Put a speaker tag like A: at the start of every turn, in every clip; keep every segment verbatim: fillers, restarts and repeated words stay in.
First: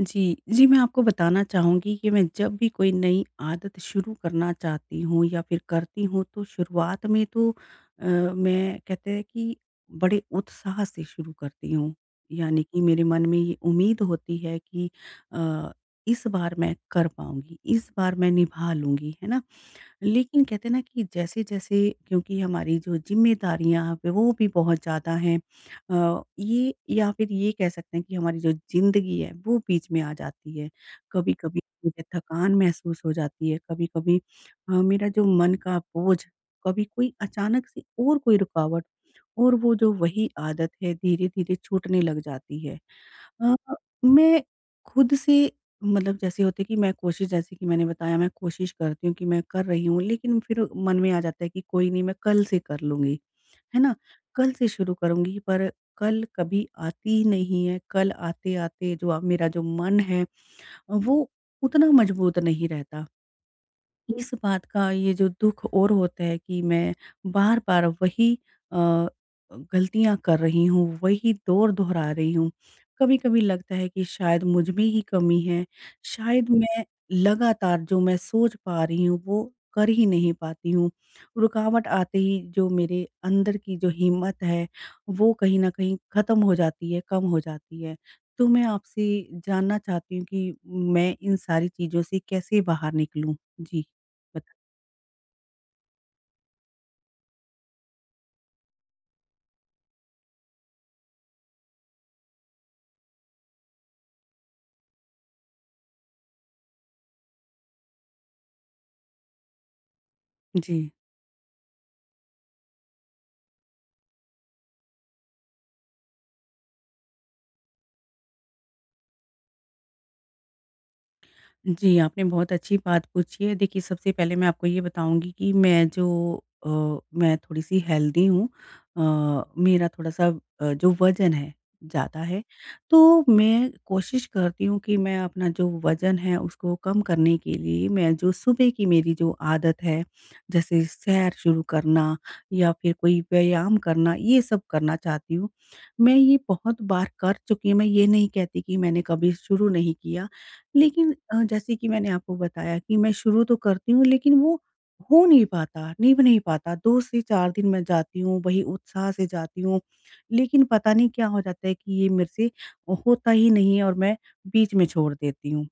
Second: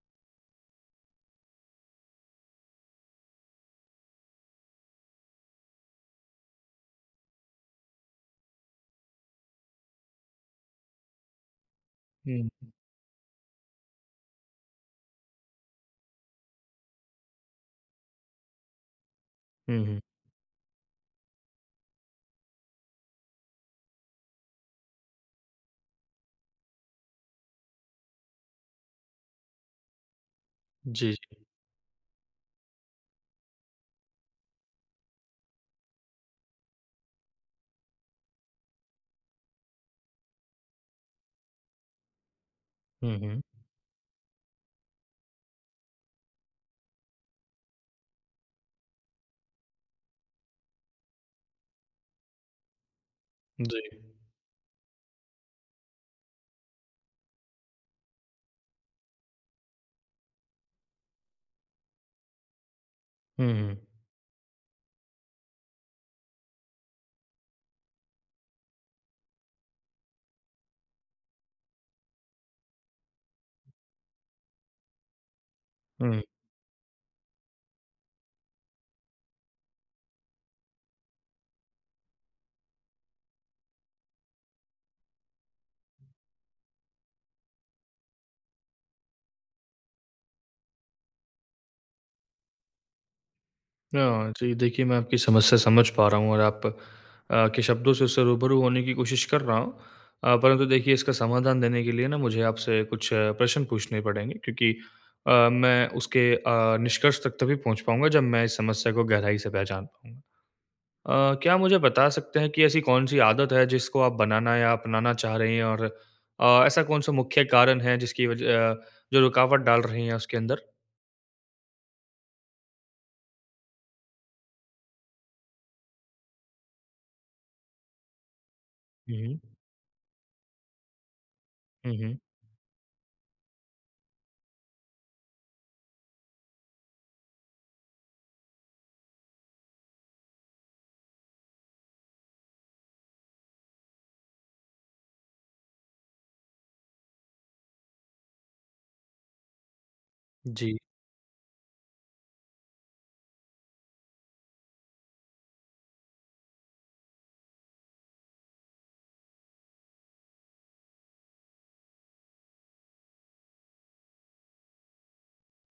A: जी। जी मैं आपको बताना चाहूँगी कि मैं जब भी कोई नई आदत शुरू करना चाहती हूँ या फिर करती हूँ तो शुरुआत में तो अ, मैं कहते हैं कि बड़े उत्साह से शुरू करती हूँ। यानी
B: हुँ।
A: कि मेरे मन में ये उम्मीद होती है कि अ, इस बार मैं कर पाऊँगी इस बार मैं निभा लूँगी। है ना?
B: हुँ, हुँ।
A: लेकिन कहते हैं ना कि जैसे-जैसे क्योंकि हमारी जो ज़िम्मेदारियाँ अब है वो भी बहुत ज़्यादा हैं। अ, ये या फिर ये कह सकते हैं कि हमारी जो ज़िंदगी है वो बीच में आ जाती है।
B: जी, जी।
A: कभी-कभी मुझे थकान महसूस हो जाती है। कभी-कभी अ, मेरा जो मन का बोझ। कभी कोई अचानक से और कोई रुकावट और वो जो वही आदत है धीरे-धीरे छूटने लग जाती है।
B: हुँ, हुँ।
A: अ, मैं खुद से मतलब जैसे होते है कि मैं कोशिश जैसे कि मैंने बताया मैं कोशिश करती हूँ कि मैं कर रही हूँ। लेकिन फिर मन में आ जाता है कि कोई नहीं मैं कल से कर लूँगी, है
B: जी।
A: ना? कल से शुरू करुँगी पर कल कभी आती ही नहीं है। कल आते-आते जो हुआ मेरा जो मन है वो उतना मजबूत नहीं रहता।
B: हुँ, हुँ।
A: इस बात का ये जो दुःख और होता है कि मैं बार-बार अब वही अ, गलतियाँ कर रही हूँ, वही दौर दोहरा रही हूँ। कभी-कभी लगता है कि शायद मुझमे ही कमी है।
B: हुँ।
A: शायद मैं लगातार जो मैं सोच पा रही हूँ वो कर ही नहीं पाती हूँ। रुकावट आते ही जो मेरे अंदर की जो हिम्मत है वो कहीं न कहीं ख़त्म हो जाती है, कम हो जाती है। तो मैं आपसे जानना चाहती हूँ कि मैं इन सारी चीज़ों से कैसे बाहर निकलूँ। जी,
B: हाँ,
A: बता
B: जी देखिए मैं आपकी समस्या समझ पा रहा हूँ। और आप अ, के शब्दों से उससे रूबरू होने की कोशिश कर रहा हूँ। अ, परंतु देखिए इसका समाधान देने के लिए ना मुझे आपसे कुछ प्रश्न पूछने पड़ेंगे क्योंकि अ, मैं उसके अ, निष्कर्ष तक तभी पहुँच पाऊँगा जब मैं इस समस्या को गहराई से पहचान पाऊँगा।
A: जी।
B: अ, क्या आप मुझे बता सकते हैं कि ऐसी कौन-सी आदत है जिसको आप बनाना या अपनाना चाह रही हैं? और अ, ऐसा कौन-सा मुख्य कारण है जिसकी वजह अ, जो रुकावट डाल रही है उसके अंदर?
A: जी, आपने बहुत अच्छी बात पूछी है देखिए, सबसे पहले मैं आपको ये बताऊँगी कि मैं जो अ, मैं थोड़ी-सी हेल्दी हूँ
B: हुँ।
A: अ, मेरा थोड़ा-सा अ, जो वजन है
B: हुँ,
A: ज़्यादा
B: हुँ।
A: है, तो मैं कोशिश करती हूँ कि मैं अपना जो वजन है उसको कम करने के लिए मैं जो सुबह की मेरी जो आदत है, जैसे सैर शुरू करना या फिर कोई व्यायाम करना ये सब करना चाहती हूँ। मैं ये बहुत बार कर चुकी हूँ मैं ये नहीं कहती कि मैंने कभी शुरू नहीं किया
B: जी।
A: लेकिन अ, जैसे कि मैंने आपको बताया कि मैं शुरू तो करती हूँ लेकिन वो हो नहीं पाता, निभ नहीं पाता दो से चार दिन मैं जाती हूँ वही उत्साह से जाती हूँ, लेकिन पता नहीं क्या हो जाता है कि ये मेरे से होता ही नहीं है और मैं बीच में छोड़ देती हूँ।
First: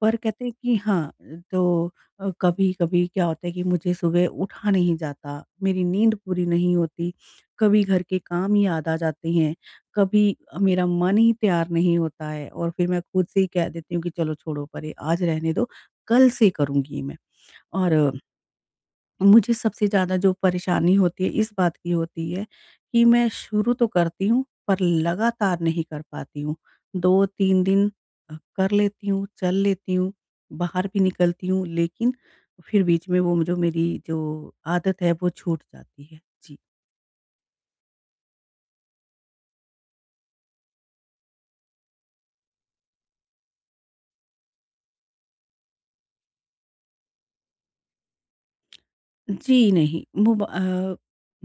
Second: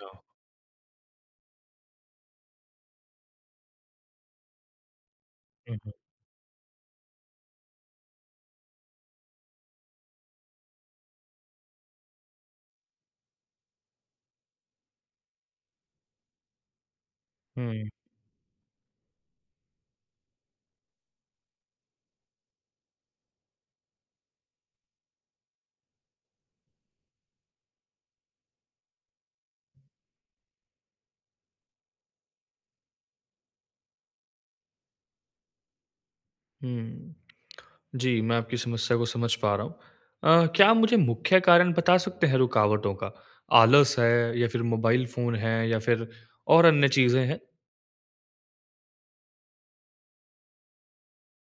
A: पर कहते हैं कि हाँ, तो अ, कभी-कभी क्या होता है कि मुझे सुबह उठा नहीं जाता,
B: हुँ,
A: मेरी
B: हुँ।
A: नींद पूरी नहीं होती, कभी घर के काम ही याद आ जाते हैं, कभी मेरा मन ही तैयार नहीं होता है और फिर मैं खुद से ही कह देती हूँ कि चलो छोड़ो परे आज रहने दो कल से करूँगी मैं
B: हुँ।
A: और मुझे सबसे ज़्यादा जो परेशानी होती है इस बात की होती है कि मैं शुरू तो करती हूँ पर लगातार नहीं कर पाती हूँ। दो तीन अ, दिन कर लेती हूँ, चल लेती हूँ, बाहर भी निकलती हूँ लेकिन फिर बीच में वो म जो मेरी जो आदत है वो छूट जाती है। जी।
B: हुँ। जी, मैं आपकी समस्या को समझ पा रहा हूँ। अ, क्या आप मुझे मुख्य कारण बता सकते हैं रुकावटों का? आलस है या फिर मोबाइल फोन है या फिर और अन्य चीज़ें है?
A: जी, नहीं मोब अ,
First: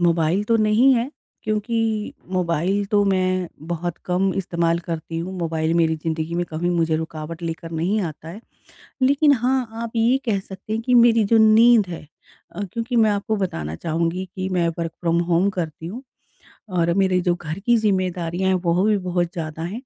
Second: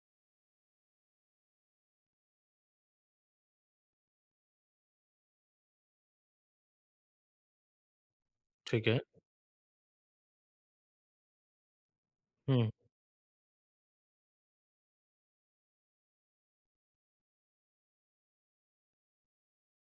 A: मोबाइल तो नहीं है क्योंकि मोबाइल तो मैं बहुत कम इस्तेमाल करती हूँ। मोबाइल मेरी ज़िंदगी में कभी मुझे रुकावट लेकर नहीं आता है।
B: ठीक है।
A: लेकिन हाँ, आप ये कह सकते हैं कि मेरी जो नींद है अ,
B: हुँ।
A: क्योंकि मैं आपको बताना चाहूँगी कि मैं वर्क़ फ्रॉम होम करती हूँ और मेरे जो घर की ज़िम्मेदारियाँ हैं वो भी बहुत ज़्यादा हैं।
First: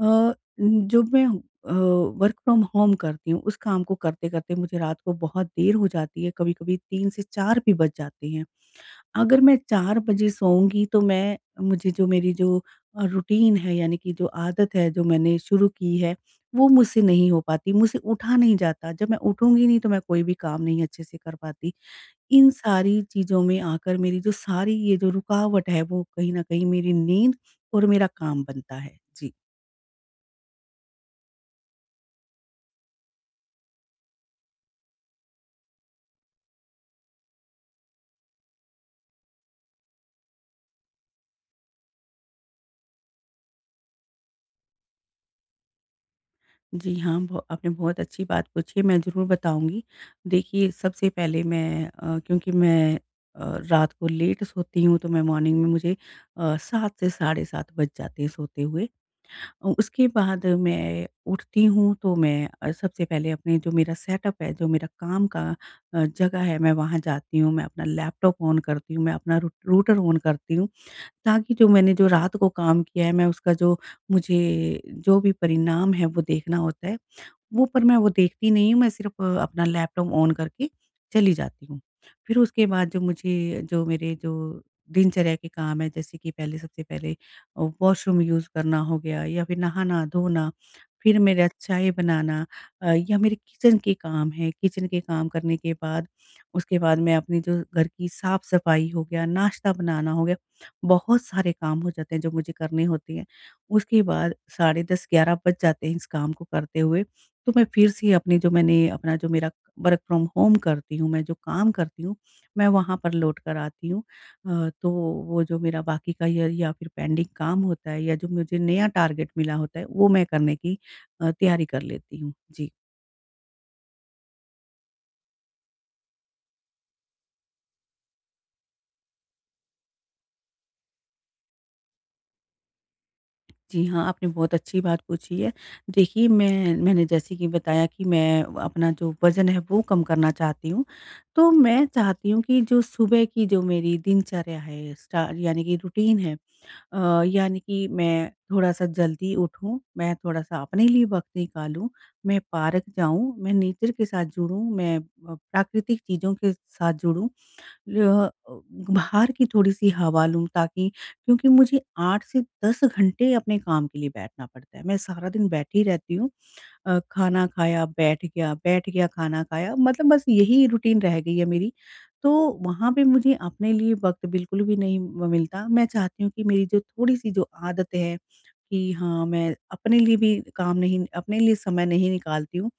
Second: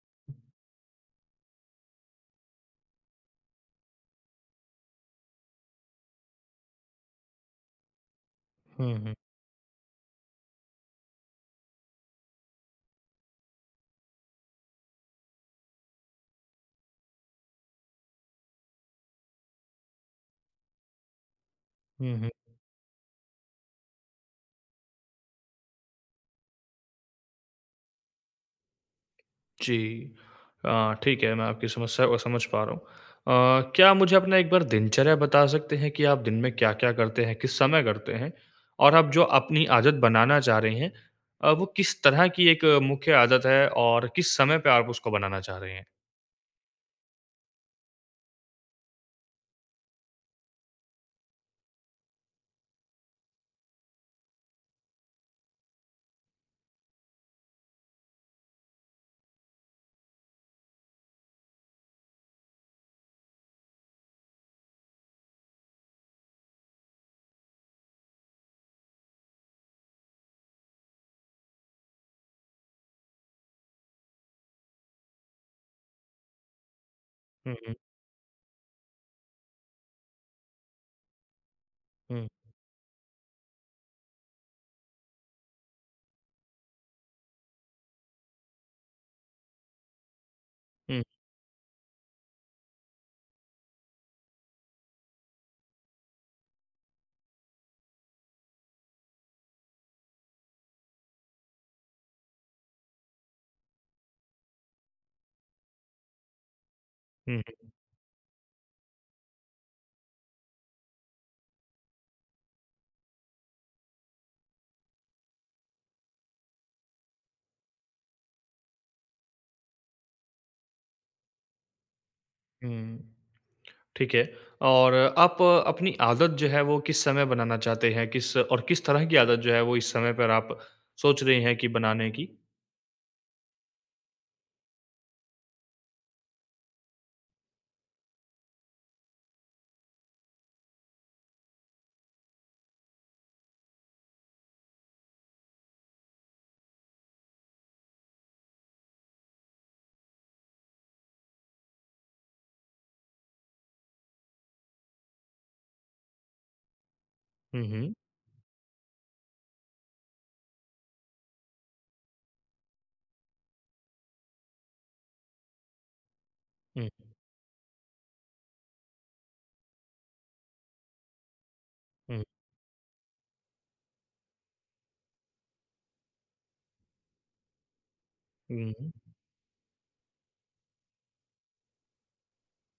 A: अ, जब मैं अ, वर्क़ फ्रॉम होम करती हूँ उस काम को करते-करते मुझे रात को बहुत देर हो जाती है, कभी-कभी तीन से चार भी बज जाते हैं।
B: हुँ, हुँ।
A: अगर मैं चार बजे सोऊँगी तो मैं मुझे जो मेरी जो अ, रूटीन है यानी कि जो आदत है, जो मैंने शुरू की है वो मुझसे नहीं हो पाती। मुझसे उठा नहीं जाता, जब मैं उठूँगी नहीं तो मैं कोई भी काम नहीं अच्छे से कर पाती।
B: हुँ, हुँ।
A: इन सारी चीज़ों में आकर मेरी जो सारी ये जो रुकावट है वो कहीं न कहीं मेरी नींद और मेरा काम बनता है। जी।
B: जी। अ, ठीक है मैं आपकी समस्या को समझ पा रहा हूँ। अ, क्या आप मुझे अपना एक बार दिनचर्या बता सकते हैं कि आप दिन में क्या-क्या करते हैं, किस समय करते हैं? और अब जो अपनी आदत बनाना चाह रहे हैं, अ, वो किस तरह की एक मुख्य आदत है और किस समय पे आप उसको बनाना चाह रहे हैं?
A: जी हाँ, ब आपने बहुत अच्छी बात पूछी है मैं ज़रूर बताऊँगी। देखिए सबसे पहले मैं अ, क्योंकि मैं अ, रात को लेट सोती हूँ तो मैं मॉर्निंग में मुझे अ, सात से साढ़े सात बज जाते हैं सोते हुए। उसके बाद मैं उठती हूँ तो मैं अ, सबसे पहले अपने जो मेरा सेटअप है जो मेरा काम का अ, जगह है मैं वहाँ जाती हूँ मैं अपना लैपटॉप ऑन करती हूँ मैं अपना रूट रूटर ऑन करती हूँ ताकि जो मैंने जो रात को काम किया है मैं उसका जो मुझे, जो भी परिणाम है वो देखना होता है।
B: हुँ,
A: वो
B: हुँ।
A: पर मैं वो देखती नहीं हूँ मैं सिर्फ़ अपना लैपटॉप ऑन करके चली जाती हूँ।
B: हुँ।
A: फिर उसके बाद जो मुझे जो मेरी जो दिनचर्या के काम हैं जैसे कि पहले सबसे पहले वॉशरूम यूज़ करना हो गया या फिर नहाना धोना
B: हुँ।
A: फिर मेरा चाय बनाना अ, या मेरे किचन के काम हैं, किचन के काम करने के बाद उसके बाद मैं अपने जो घर की साफ़-सफ़ाई हो गया नाश्ता बनाना हो गया बहुत सारे काम हो जाते हैं जो मुझे करने होते हैं। उसके बाद साढ़े दस ग्यारह बज जाते हैं इस काम को करते हुए,
B: हुँ, हुँ।
A: तो मैं फिर से अपनी जो मैंने अपना जो मेरा वर्क फ्रॉम होम करती हूँ मैं जो काम करती हूँ मैं वहाँ पर लौट कर आती हूँ अ, तो वो जो मेरा बाकी का या या फिर पेंडिंग काम होता है या जो मुझे नया टारगेट मिला होता है वो मैं करने की अ, तैयारी कर लेती हूँ। जी।
B: हुँ, ठीक है। और आप अपनी आदत जो है वो किस समय बनाना चाहते हैं? किस और किस तरह की आदत जो है वो इस समय पर आप सोच रहे हैं कि बनाने की?
A: जी हाँ, आपने बहुत अच्छी बात पूछी है। देखिए मैं मैंने जैसे कि बताया कि मैं अपना जो वजन है वो कम करना चाहती हूँ। तो मैं चाहती हूँ कि जो सुबह की जो मेरी दिनचर्या है स्टा यानी कि रूटीन है अ, यानी कि मैं थोड़ा-सा जल्दी उठूँ। मैं थोड़ा-सा अपने लिए वक़्त निकालूँ मैं पार्क जाऊँ मैं नेचर के साथ जुड़ूँ मैं अ, प्राकृतिक चीज़ों के साथ जुड़ूँ
B: हुँ, हुँ।
A: रेह बाहर की थोड़ी-सी हवा लूँ ताकि क्योंकि मुझे आठ से दस घंटे अपने काम के लिए बैठना पडता है, मैं सारा दिन बैठी रहती हूँ।
B: हुँ।
A: अ, खाना खाया बैठ गया, बैठ गया खाना खाया मतलब बस यही रूटीन रह गई है मेरी।
B: हुँ।
A: तो वहाँ पे मुझे अपने लिए वक्त बिल्कुल भी नहीं म मिलता। मैं चाहती हूँ कि मेरी जो थोड़ी-सी जो आदतें हैं
B: हुँ,
A: कि
B: हुँ।
A: हाँ मैं अपने लिए भी काम नहीं अपने लिए समय नहीं निकालती हूँ।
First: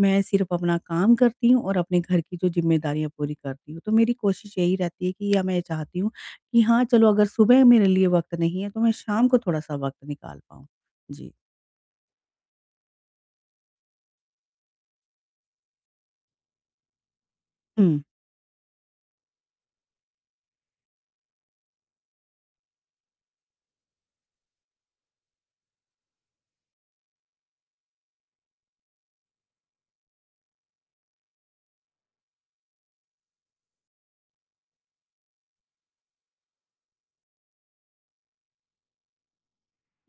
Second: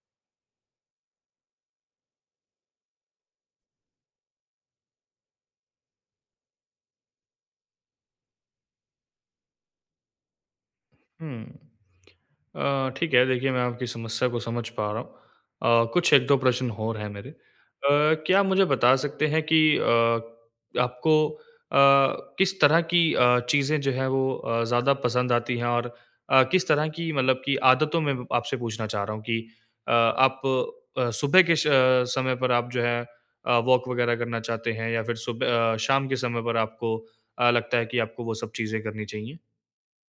A: मैं सिर्फ़ अपना काम करती हूँ और अपने घर की जो जिम्मेदारियाँ पूरी करती हूँ। तो मेरी कोशिश यही रहती है कि या मैं चाहती हूँ कि हाँ चलो अगर सुबह मेरे लिए वक्त नहीं है तो मैं शाम को थोड़ा-सा वक्त निकाल पाऊँ। जी।
B: हुँ। अ, ठीक है, देखिए मैं आपकी समस्या को समझ पा रहा हूँ। अ, कुछ एक दो प्रश्न और है मेरे। अ,
A: हुँ।
B: क्या आप मुझे बता सकते हैं कि अ, आपको अ, किस तरह की अ, चीज़ें जो है वो अ, ज्यादा पसंद आती हैं? और किस तरह की मतलब की आदतों में आपसे पूछना चाह रहा हूँ कि अ, आप अ, सुबह के स समय पर आप जो है अ, वॉक वग़ैरह करना चाहते हैं? या फिर सुब शाम के समय पर आपको लगता है कि आपको वो सब चीजें करनी चाहिए?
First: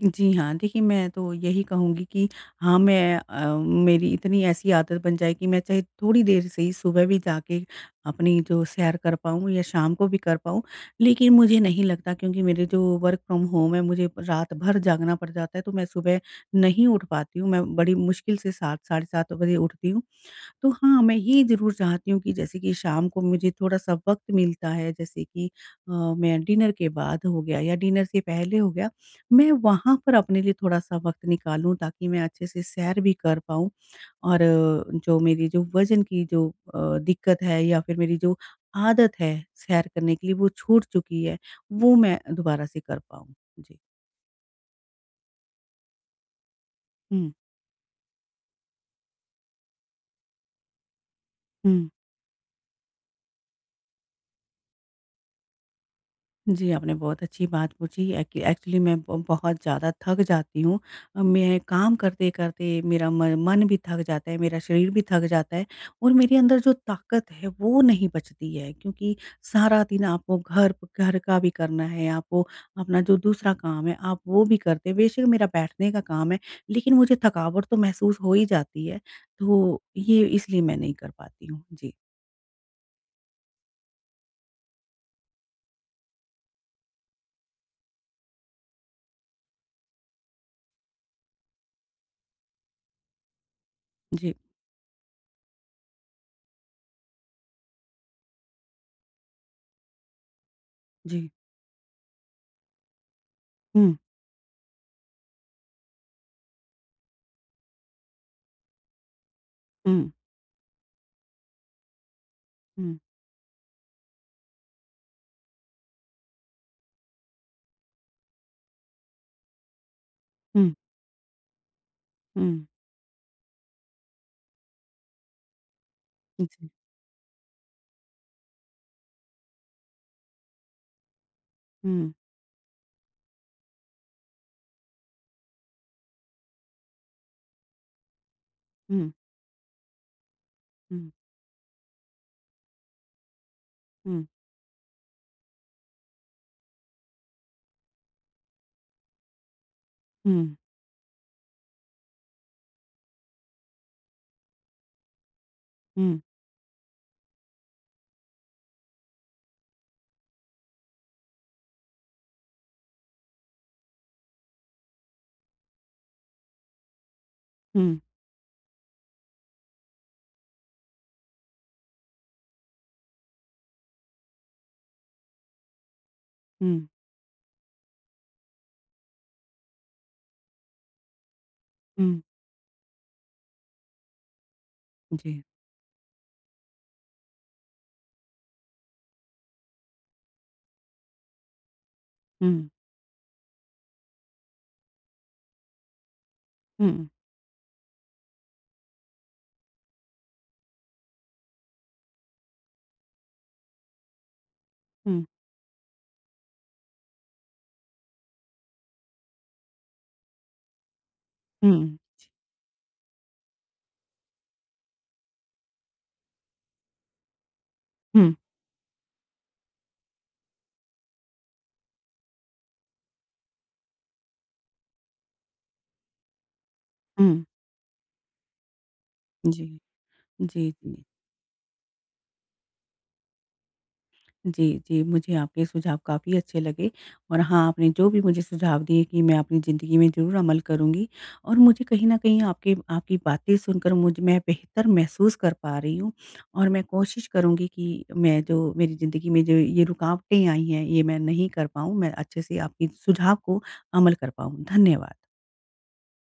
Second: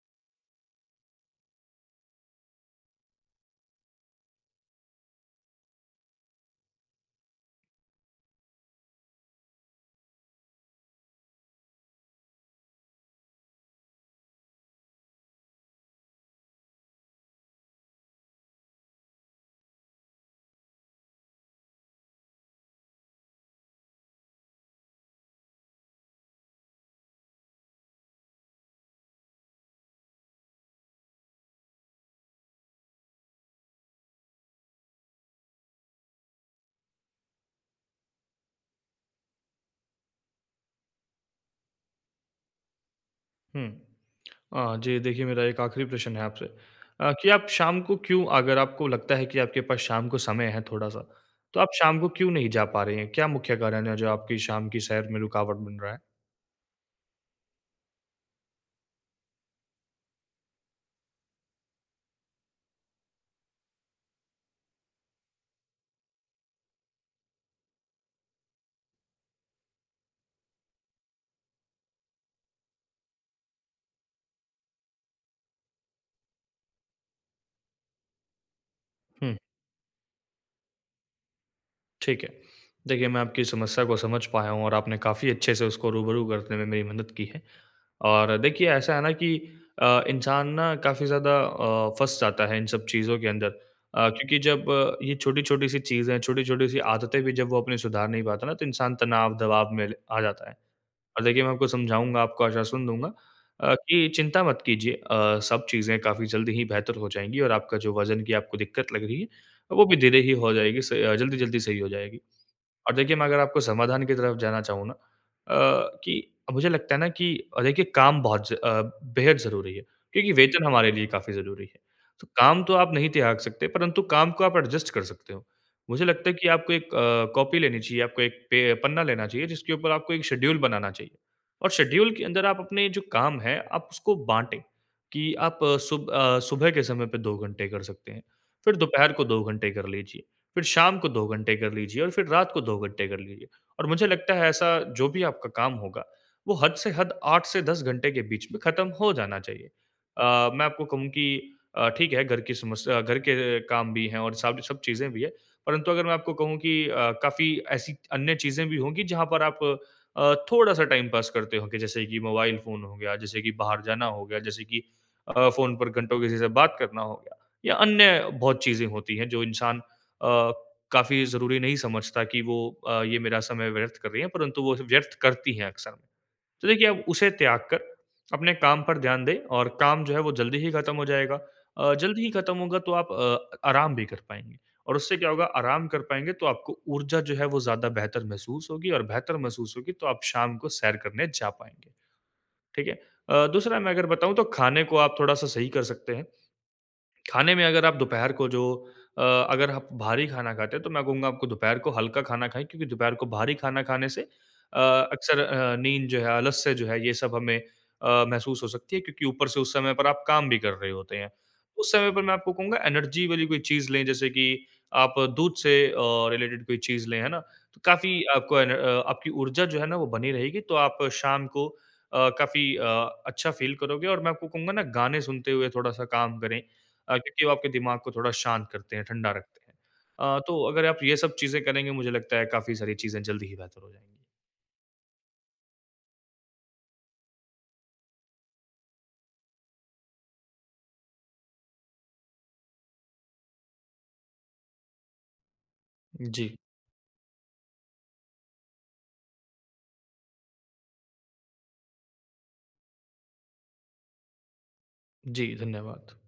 A: जी हाँ, देखिए, मैं तो यही कहूँगी कि हाँ, मैं अ, मेरी इतनी ऐसी आदत बन जाए कि मैं चाहे थोड़ी देर से ही सुबह भी जाके अपनी जो सैर कर पाऊँ या शाम को भी कर पाऊँ, लेकिन मुझे नहीं लगता क्योंकि मेरे जो वर्क़ फ्रॉम होम है, मुझे रात भर जागना पड़ जाता है, तो मैं सुबह नहीं उठ पाती हूँ, मैं बड़ी मुश्किल से सात साढ़े सात बजे उठती हूँ। तो हाँ, मैं ये ज़रूर चाहती हूँ कि जैसे कि शाम को मुझे थोड़ा-सा वक़्त मिलता है, जैसे कि अ, मैं डिनर के बाद हो गया या डिनर से पहले हो गया, मैं वहाँ पर अपने लिए थोड़ा-सा वक़्त निकालूँ ताकि मैं अच्छे-से सैर भी कर पाऊँ और जो मेरी जो वज़न की जो अ, दिक्कत है या फिर मेरी जो आदत है, सैर करने के लिए वो छूट चुकी है, वो मैं दोबारा से कर पाऊँ।
B: हुँ।
A: जी।
B: अ, जी, देखिए मेरा एक आख़िरी प्रश्न है आपसे। अ, कि
A: हुँ।
B: आप शाम को क्यों अगर आपको लगता है कि आपके पास शाम को समय है थोड़ा-सा, तो आप
A: हुँ।
B: शाम को क्यों नहीं जा पा रहे हैं? क्या मुख्य कारण है जो आपकी शाम की सैर में रुकावट बन रहा है?
A: जी, आपने बहुत अच्छी बात पूछी है कि एक्चुअली मैं ब बहुत ज़्यादा थक जाती हूँ, मैं काम करते-करते मेरा म मन भी थक जाता है, मेरा शरीर भी थक जाता है और मेरे अंदर जो ताकत है वो नहीं बचती है। क्योंकि सारा दिन आपको घर प घर का भी करना है, आपको अपना जो दूसरा काम है आप वो भी करते हैं, बेशक मेरा बैठने का काम है, लेकिन मुझे थकावट तो महसूस हो ही जाती है,
B: हुँ।
A: तो ये इसलिए मैं नहीं कर पाती हूँ। जी।
B: ठीक है। देखिए, मैं आपकी समस्या को समझ पाया हूँ और आपने काफ़ी अच्छे से उसको रूबरू करने में मेरी मदद की है। और देखिए, ऐसा है ना कि अ, इंसान ना काफ़ी ज़्यादा अ, फँस जाता है इन सब चीज़ों के अंदर। अ,
A: जी।
B: क्योंकि जब अ, ये छोटी-छोटी सी चीज़ें, छोटी-छोटी सी आदतें भी जब वो अपने सुधार नहीं पाता ना, तो इंसान तनाव, दबाव में ल आ जाता है। और
A: जी।
B: देखिए, मैं आपको समझाऊँगा, आपको आश्वासन दूँगा अ,
A: हुँ।
B: कि चिंता मत कीजिए अ, सब चीज़ें काफ़ी जल्दी ही बेहतर हो जाएँगी और आपका जो वज़न की आपको दिक्कत लग रही है अ, वो भी
A: हुँ।
B: धीरे ही हो जाएगी स जल्दी-जल्दी सही हो जाएगी। अब
A: हुँ।
B: देखिए मैं अगर आपको समाधान की तरफ़ जाना चाहूँ ना अ, कि मुझे लगता है ना कि, अ, देखिए काम बहुत ज अ, बेहद ज़रूरी है, क्योंकि वेतन
A: हुँ।
B: हमारे लिए काफ़ी ज़रूरी है। तो काम
A: हुँ।
B: तो आप नहीं त्याग सकते परंतु काम को आप एडजस्ट कर सकते हो। मुझे लगता है
A: उ,
B: कि
A: जी।
B: आपको एक अ, कॉपी लेनी चाहिए, आपको एक पे पन्ना लेना चाहिए, जिसके ऊपर आपको एक शेड्यूल बनाना चाहिए। और शेड्यूल
A: हुँ।
B: के अंदर आप अपने जो काम हैं, आप उसको बाँटे कि आप अ, सुब अ, सुबह के समय पे दो घंटे कर सकते हैं, फिर
A: हुँ।
B: दोपहर को दो घंटे कर लीजिए, फिर शाम को
A: हुँ।
B: दो घंटे कर लीजिए और फिर रात को दो घंटे कर लीजिए। और मुझे
A: हुँ।
B: लगता है ऐसा जो भी आपका काम होगा, वो हद से हद आठ से दस घंटे के बीच में ख़त्म हो जाना चाहिए। अ,
A: हुँ।
B: मैं आपको कहूँ कि अ, ठीक है घर की समस्या घर के काम भी है और साथ में सब चीज़ें भी हैं, परन्तु अगर मैं
A: हुँ।
B: आपको कहूँ कि अ, काफ़ी ऐसी अन्य चीज़ें भी होंगी, जहाँ पर आप अ, थोड़ा-सा टाइम पास करते होंगे, जैसे कि मोबाइल फ़ोन हो गया, जैसे कि बाहर जाना हो गया, जैसे कि अ, फ़ोन पर घंटो किसी से बात करना हो गया। या
A: हुँ।
B: अन्य बहुत चीज़ें होती हैं जो इंसान अ, काफ़ी ज़रूरी नहीं समझता कि वो अ, ये मेरा समय व्यर्थ कर रही हैं, परंतु वो सब व्यर्थ करती है अक्सर। तो देखिए,
A: हुँ।
B: आप उसे त्याग कर अपने काम पर ध्यान दें और काम जो है वो जल्दी ही ख़त्म हो जाएगा अ,
A: हुँ।
B: जल्दी ही ख़त्म होगा तो आप अ, आराम भी कर पाएँगीं। और उससे क्या
A: जी।
B: होगा आराम कर पाएँगे तो आपको ऊर्जा जो है वो ज़्यादा बेहतर महसूस होगी और बेहतर महसूस होगी तो आप शाम को सैर करने जा पाएँगे,
A: हुँ।
B: ठीक है? अ, दूसरा मैं अगर बताऊँ तो खाने को आप थोड़ा-सा सही कर सकते हैं,
A: हुँ।
B: खाने में अगर आप दोपहर को जो अ, अगर आप भारी खाना खाते हैं, तो मैं कहूँगा आपको दोपहर को हल्का खाना खाएँ क्योंकि दोपहर को भारी खाना खाने से अ,
A: हुँ।
B: अक्सर अ, नींद जो है, आलस्य जो है ये सब हमें अ, महसूस हो सकती है, क्योंकि ऊपर से उस समय पर आप काम भी कर रहे होते हैं।
A: हुँ,
B: उस समय पे
A: जी।
B: मैं आपको कहूँगा एनर्जी वाली कोई चीज़ लें जैसे कि आप दूध से अ, रिलेटेड कोई चीज़ लें, है ना? तो काफ़ी
A: हुँ।
B: आपको एनर आपकी ऊर्जा जो है ना, वो बनी रहेगी। तो आप शाम को अ, काफ़ी अ, अच्छा फ़ील करोगे और मैं आपको कहूँगा ना गाने सुनते हुए थोड़ा-सा काम करें। अ,
A: हुँ।
B: क्योंकि वो आपके दिमाग को थोड़ा शांत करते हैं, ठंडा रखते हैं।
A: जी।
B: अ, तो
A: जी,
B: अगर आप
A: जी।
B: ये सब चीज़ें करेंगे, मुझे लगता है काफ़ी सारी चीज़ें जल्दी ही बेहतर हो जाएँगी।
A: जी, जी। मुझे आपके सुझाव काफ़ी अच्छे लगे और हाँ, आपने जो भी मुझे सुझाव दिए कि मैं अपनी ज़िंदगी में ज़रूर अमल करूँगी। और मुझे कहीं न कहीं आपके आपकी बातें सुनकर मुझे में मैं बेहतर महसूस कर पा रही हूँ
B: जी।
A: और मैं कोशिश करुँगी कि मैं जो मेरी ज़िंदगी में जो ये रुकावटें आई हैं ये मैं नहीं कर पाऊँ, मैं अच्छे से आपके सुझाव को अमल कर पाऊँ, धन्यवाद।
B: जी, धन्यवाद।